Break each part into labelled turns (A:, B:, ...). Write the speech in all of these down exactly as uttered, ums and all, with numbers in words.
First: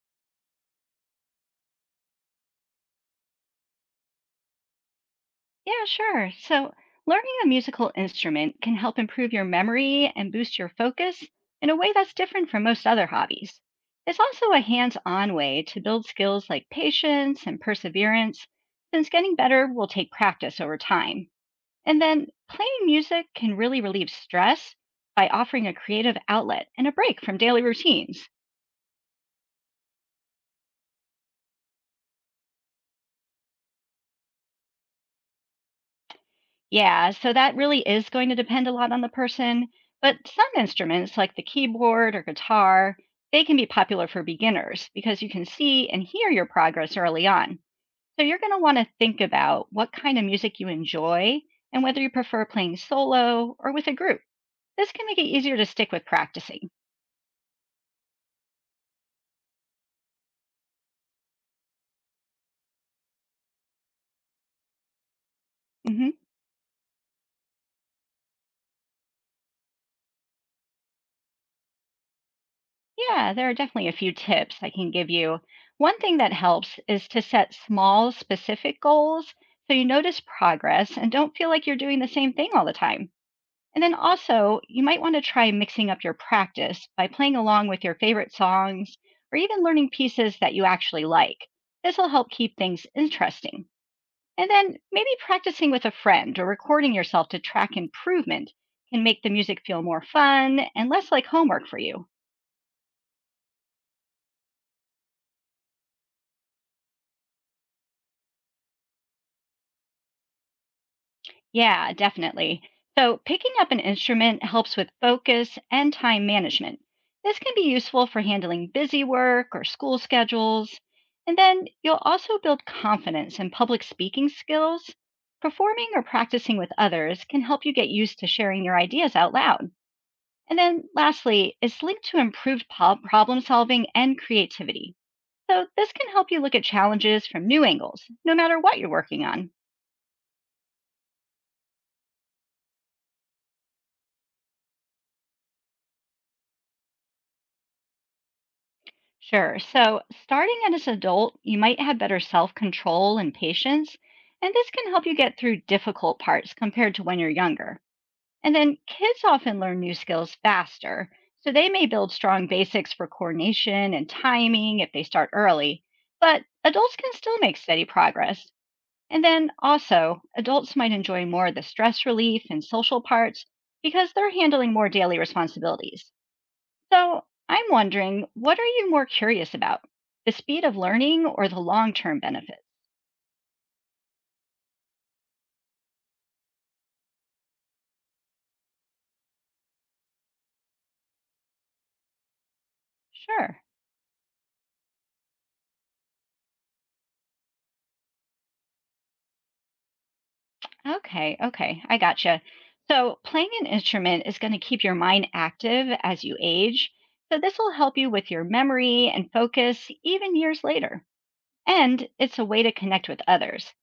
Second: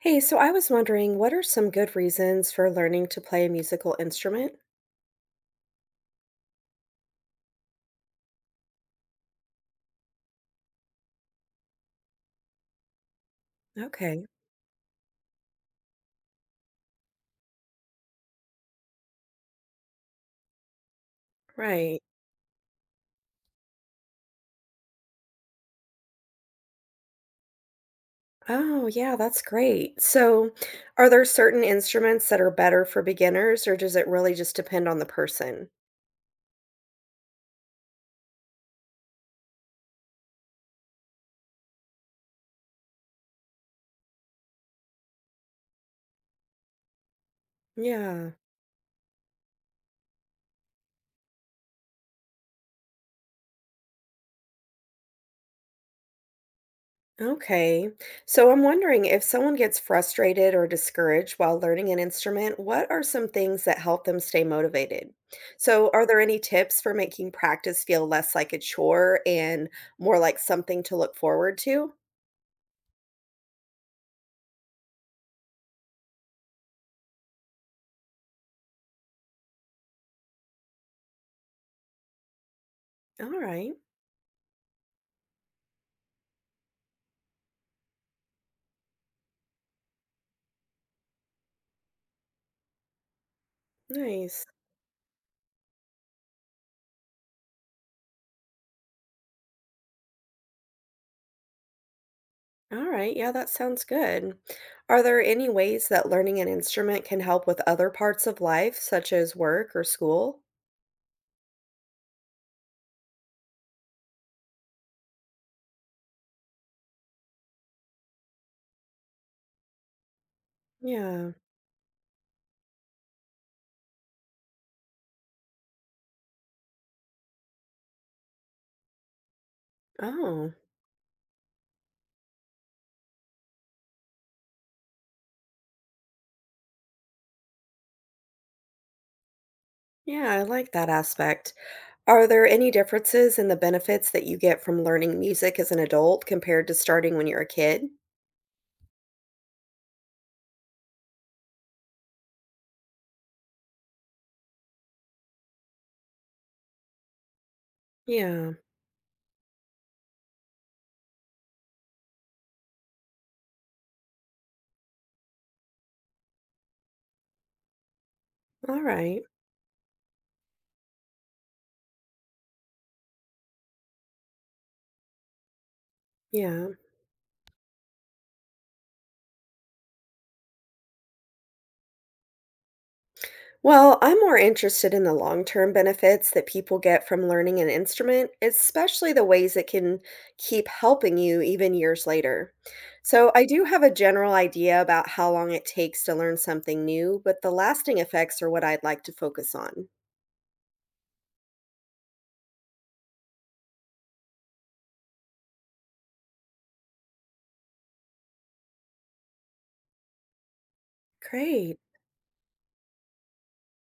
A: Hey, so I was wondering, what are some good reasons for learning to play a musical instrument?
B: Yeah, sure. So, learning a musical instrument can help improve your memory and boost your focus in a way that's different from most other hobbies. It's
A: Okay,
B: also a hands on way to build skills like patience and perseverance, since getting better will take practice over time.
A: right.
B: And then, playing music can really relieve stress by offering a creative outlet and a break from daily routines.
A: Oh, yeah, that's great. So, are there certain instruments that are better for beginners, or does it really just depend on the person?
B: Yeah, so that really is going to depend a lot on the person, but some instruments like the keyboard or guitar, they can be popular for beginners because you can see and hear your progress early on. So
A: Yeah.
B: you're going to want to think about what kind of music you enjoy and whether you prefer playing solo or with a group. This can make it easier to stick with practicing.
A: Okay. So, I'm wondering if someone gets frustrated or discouraged while learning an instrument, what are some things that help them stay motivated? So, are
B: Mhm.
A: there any tips for making practice feel less like a chore and more like something to look forward to?
B: Yeah, there are definitely a few tips I can give you. One thing that helps is to set small, specific goals so you notice progress and don't feel like you're doing the same thing all the time.
A: Alright,
B: And then also, you might want to try mixing up your practice by playing along with your favorite songs or even learning pieces that you actually like. This will help keep things interesting.
A: nice.
B: And then maybe practicing with a friend or recording yourself to track improvement can make the music feel more fun and less like homework for you.
A: Alright, yeah, that sounds good. Are there any ways that learning an instrument can help with other parts of life, such as work or school?
B: Yeah, definitely. So, picking up an instrument helps with focus and time management. This can be useful for handling busy work or school schedules.
A: Yeah.
B: And then you'll also build confidence in public speaking skills. Performing or practicing with others can help you get used to sharing your ideas out loud.
A: Oh,
B: And then, lastly, it's linked to improved po- problem solving and creativity. So, this can help you look at challenges from new angles, no matter what you're working on.
A: yeah, I like that aspect. Are there any differences in the benefits that you get from learning music as an adult compared to starting when you're a kid?
B: Sure. So, starting out as an adult, you might have better self control and patience, and this can help you get through difficult parts compared to when you're younger.
A: Yeah.
B: And then kids often learn new skills faster, so they may build strong basics for coordination and timing if they start early, but adults can still make steady progress.
A: All
B: And
A: right.
B: then also, adults might enjoy more of the stress relief and social parts because they're handling more daily responsibilities.
A: Yeah.
B: So, I'm wondering, what are you more curious about? The speed of learning or the long term benefits?
A: Well, I'm more interested in the long term benefits that people get from learning an instrument, especially the ways it can keep helping you even years later. So, I
B: Sure.
A: do have a general idea about how long it takes to learn something new, but the lasting effects are what I'd like to focus on.
B: Okay. Okay. I gotcha. So, playing an instrument is going to keep your mind active as you age. So, this will help you with your memory and focus even years later.
A: Great.
B: And it's a way to connect with others.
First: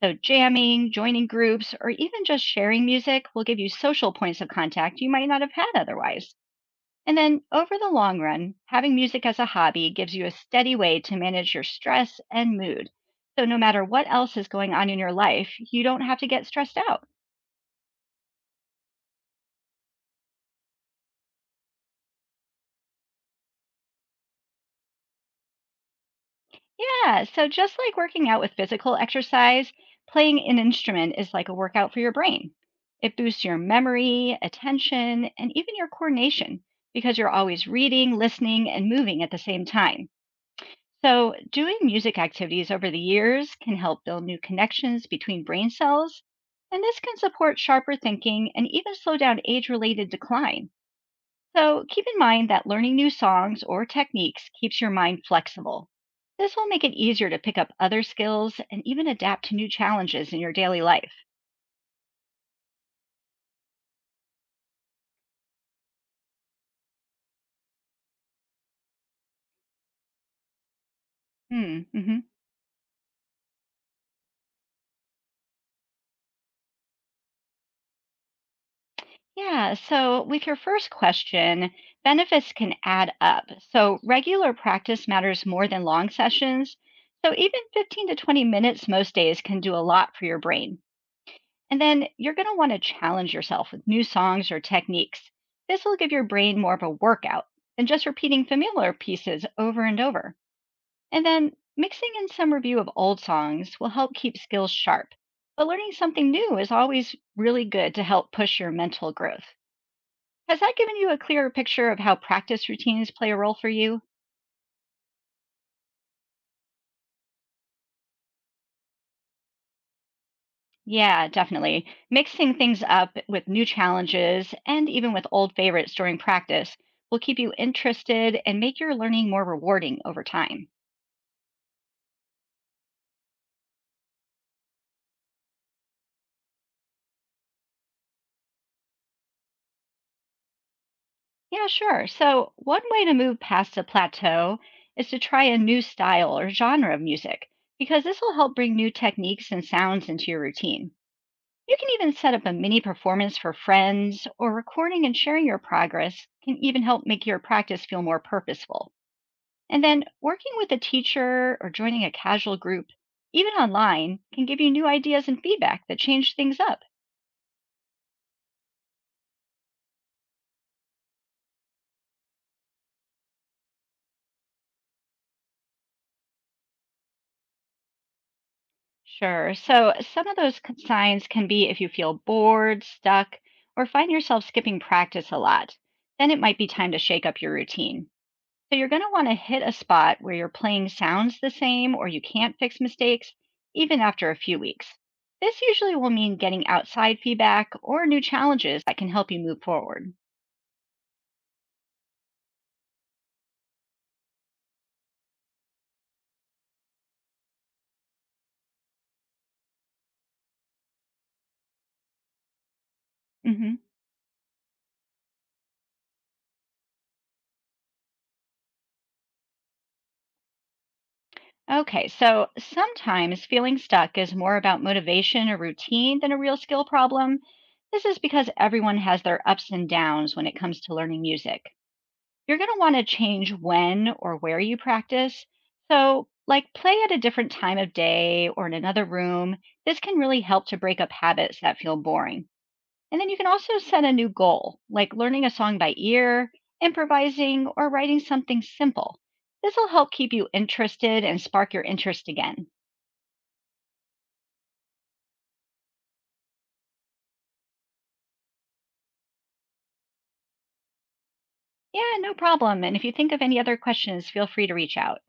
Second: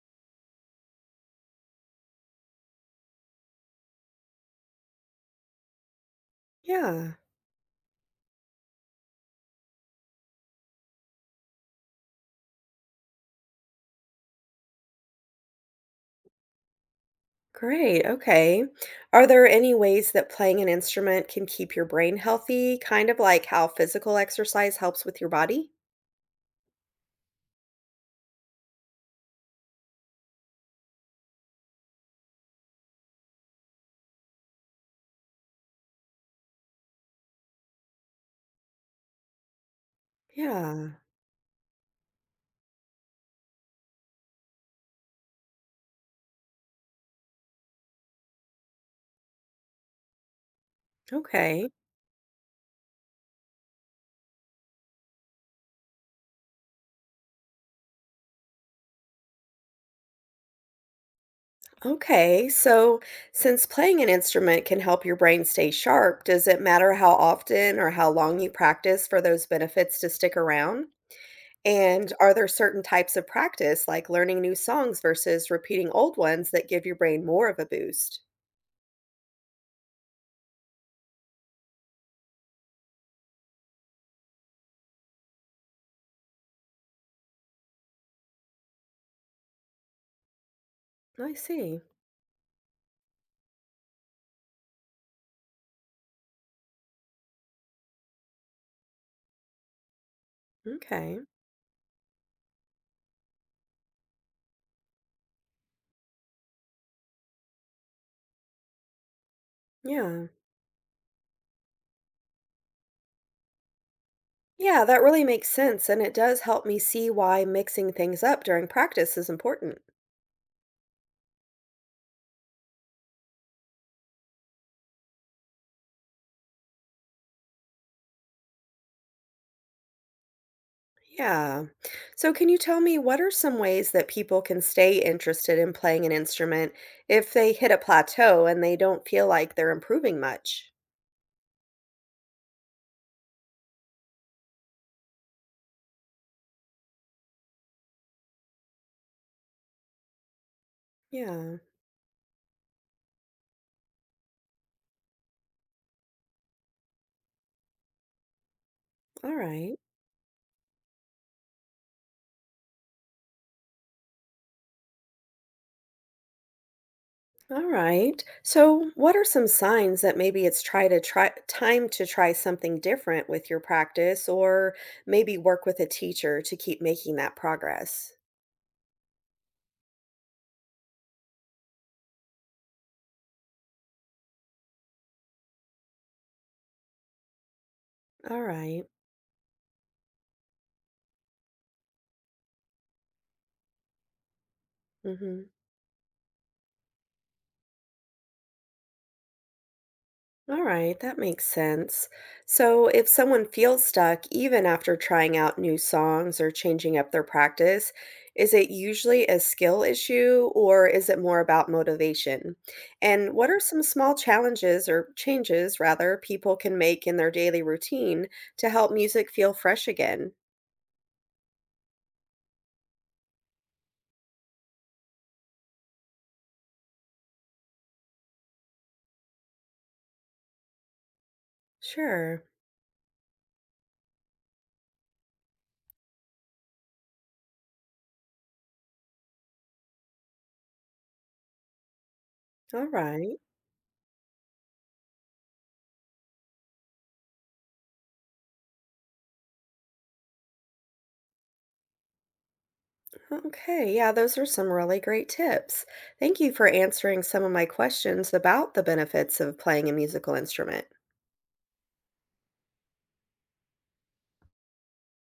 B: So, jamming, joining groups, or even just sharing music will give you social points of contact you might not have had otherwise.
A: Yeah.
B: And then over the long run, having music as a hobby gives you a steady way to manage your stress and mood. So no matter what else is going on in your life, you don't have to get stressed out.
A: Great. Okay. Are there any ways that playing an instrument can keep your brain healthy, kind of like how physical exercise helps with your body?
B: Yeah, so just like working out with physical exercise, playing an instrument is like a workout for your brain. It boosts your memory, attention, and even your coordination because you're always reading, listening, and moving at the same time.
A: Yeah.
B: So, doing music activities over the years can help build new connections between brain cells, and this can support sharper thinking and even slow down age related decline.
A: Okay.
B: So, keep in mind that learning new songs or techniques keeps your mind flexible. This will make it easier to pick up other skills and even adapt to new challenges in your daily life.
A: Okay, so since playing an instrument can help your brain stay sharp, does it matter how often or how long you practice for those benefits to stick around?
B: Hmm.
A: And
B: Mhm.
A: are there certain types of practice, like learning new songs versus repeating old ones, that give your brain more of a boost?
B: Yeah, so with your first question, benefits can add up. So regular practice matters more than long sessions. So even fifteen to twenty minutes most days can do a lot for your brain.
A: I
B: And
A: see.
B: then you're going to want to challenge yourself with new songs or techniques. This will give your brain more of a workout than just repeating familiar pieces over and over.
A: Okay.
B: And then mixing in some review of old songs will help keep skills sharp. But learning something new is always really good to help push your mental growth.
A: Yeah.
B: Has that given you a clearer picture of how practice routines play a role for you?
A: Yeah, that really makes sense. And it does help me see why mixing things up during practice is important.
B: Yeah, definitely. Mixing things up with new challenges and even with old favorites during practice will keep you interested and make your learning more rewarding over time.
A: Yeah. So, can you tell me what are some ways that people can stay interested in playing an instrument if they hit a plateau and they don't feel like they're improving much?
B: Yeah, sure. So, one way to move past a plateau is to try a new style or genre of music, because this will help bring new techniques and sounds into your routine.
A: Yeah.
B: You can even set up a mini performance for friends, or recording and sharing your progress can even help make your practice feel more purposeful.
A: All right.
B: And then working with a teacher or joining a casual group, even online, can give you new ideas and feedback that change things up.
A: All right. So, what are some signs that maybe it's try to try time to try something different with your practice or maybe work with a teacher to keep making that progress?
B: Sure. So some of those c- signs can be if you feel bored, stuck, or find yourself skipping practice a lot, then it might be time to shake up your routine.
A: All
B: So
A: right.
B: you're going to want to hit a spot where your playing sounds the same or you can't fix mistakes, even after a few weeks.
A: Mhm.
B: This usually will mean getting outside feedback or new challenges that can help you move forward.
A: All right, that makes sense. So, if someone feels stuck even after trying out new songs or changing up their practice, is it usually a skill issue or is it more about motivation? And what are
B: Hmm.
A: some small challenges or changes, rather, people can make in their daily routine to help music feel fresh again?
B: Okay, so sometimes feeling stuck is more about motivation or routine than a real skill problem. This is because everyone has their ups and downs when it comes to learning music.
A: Sure.
B: You're going to want to change when or where you practice. So, like play at a different time of day or in another room. This can really help to break up habits that feel boring.
A: All
B: And then you
A: right.
B: can also set a new goal, like learning a song by ear, improvising, or writing something simple. This will help keep you interested and spark your interest again.
A: Okay, yeah, those are some really great tips. Thank you for answering some of my questions about the benefits of playing a musical instrument.
B: Yeah, no problem. And if you think of any other questions, feel free to reach out.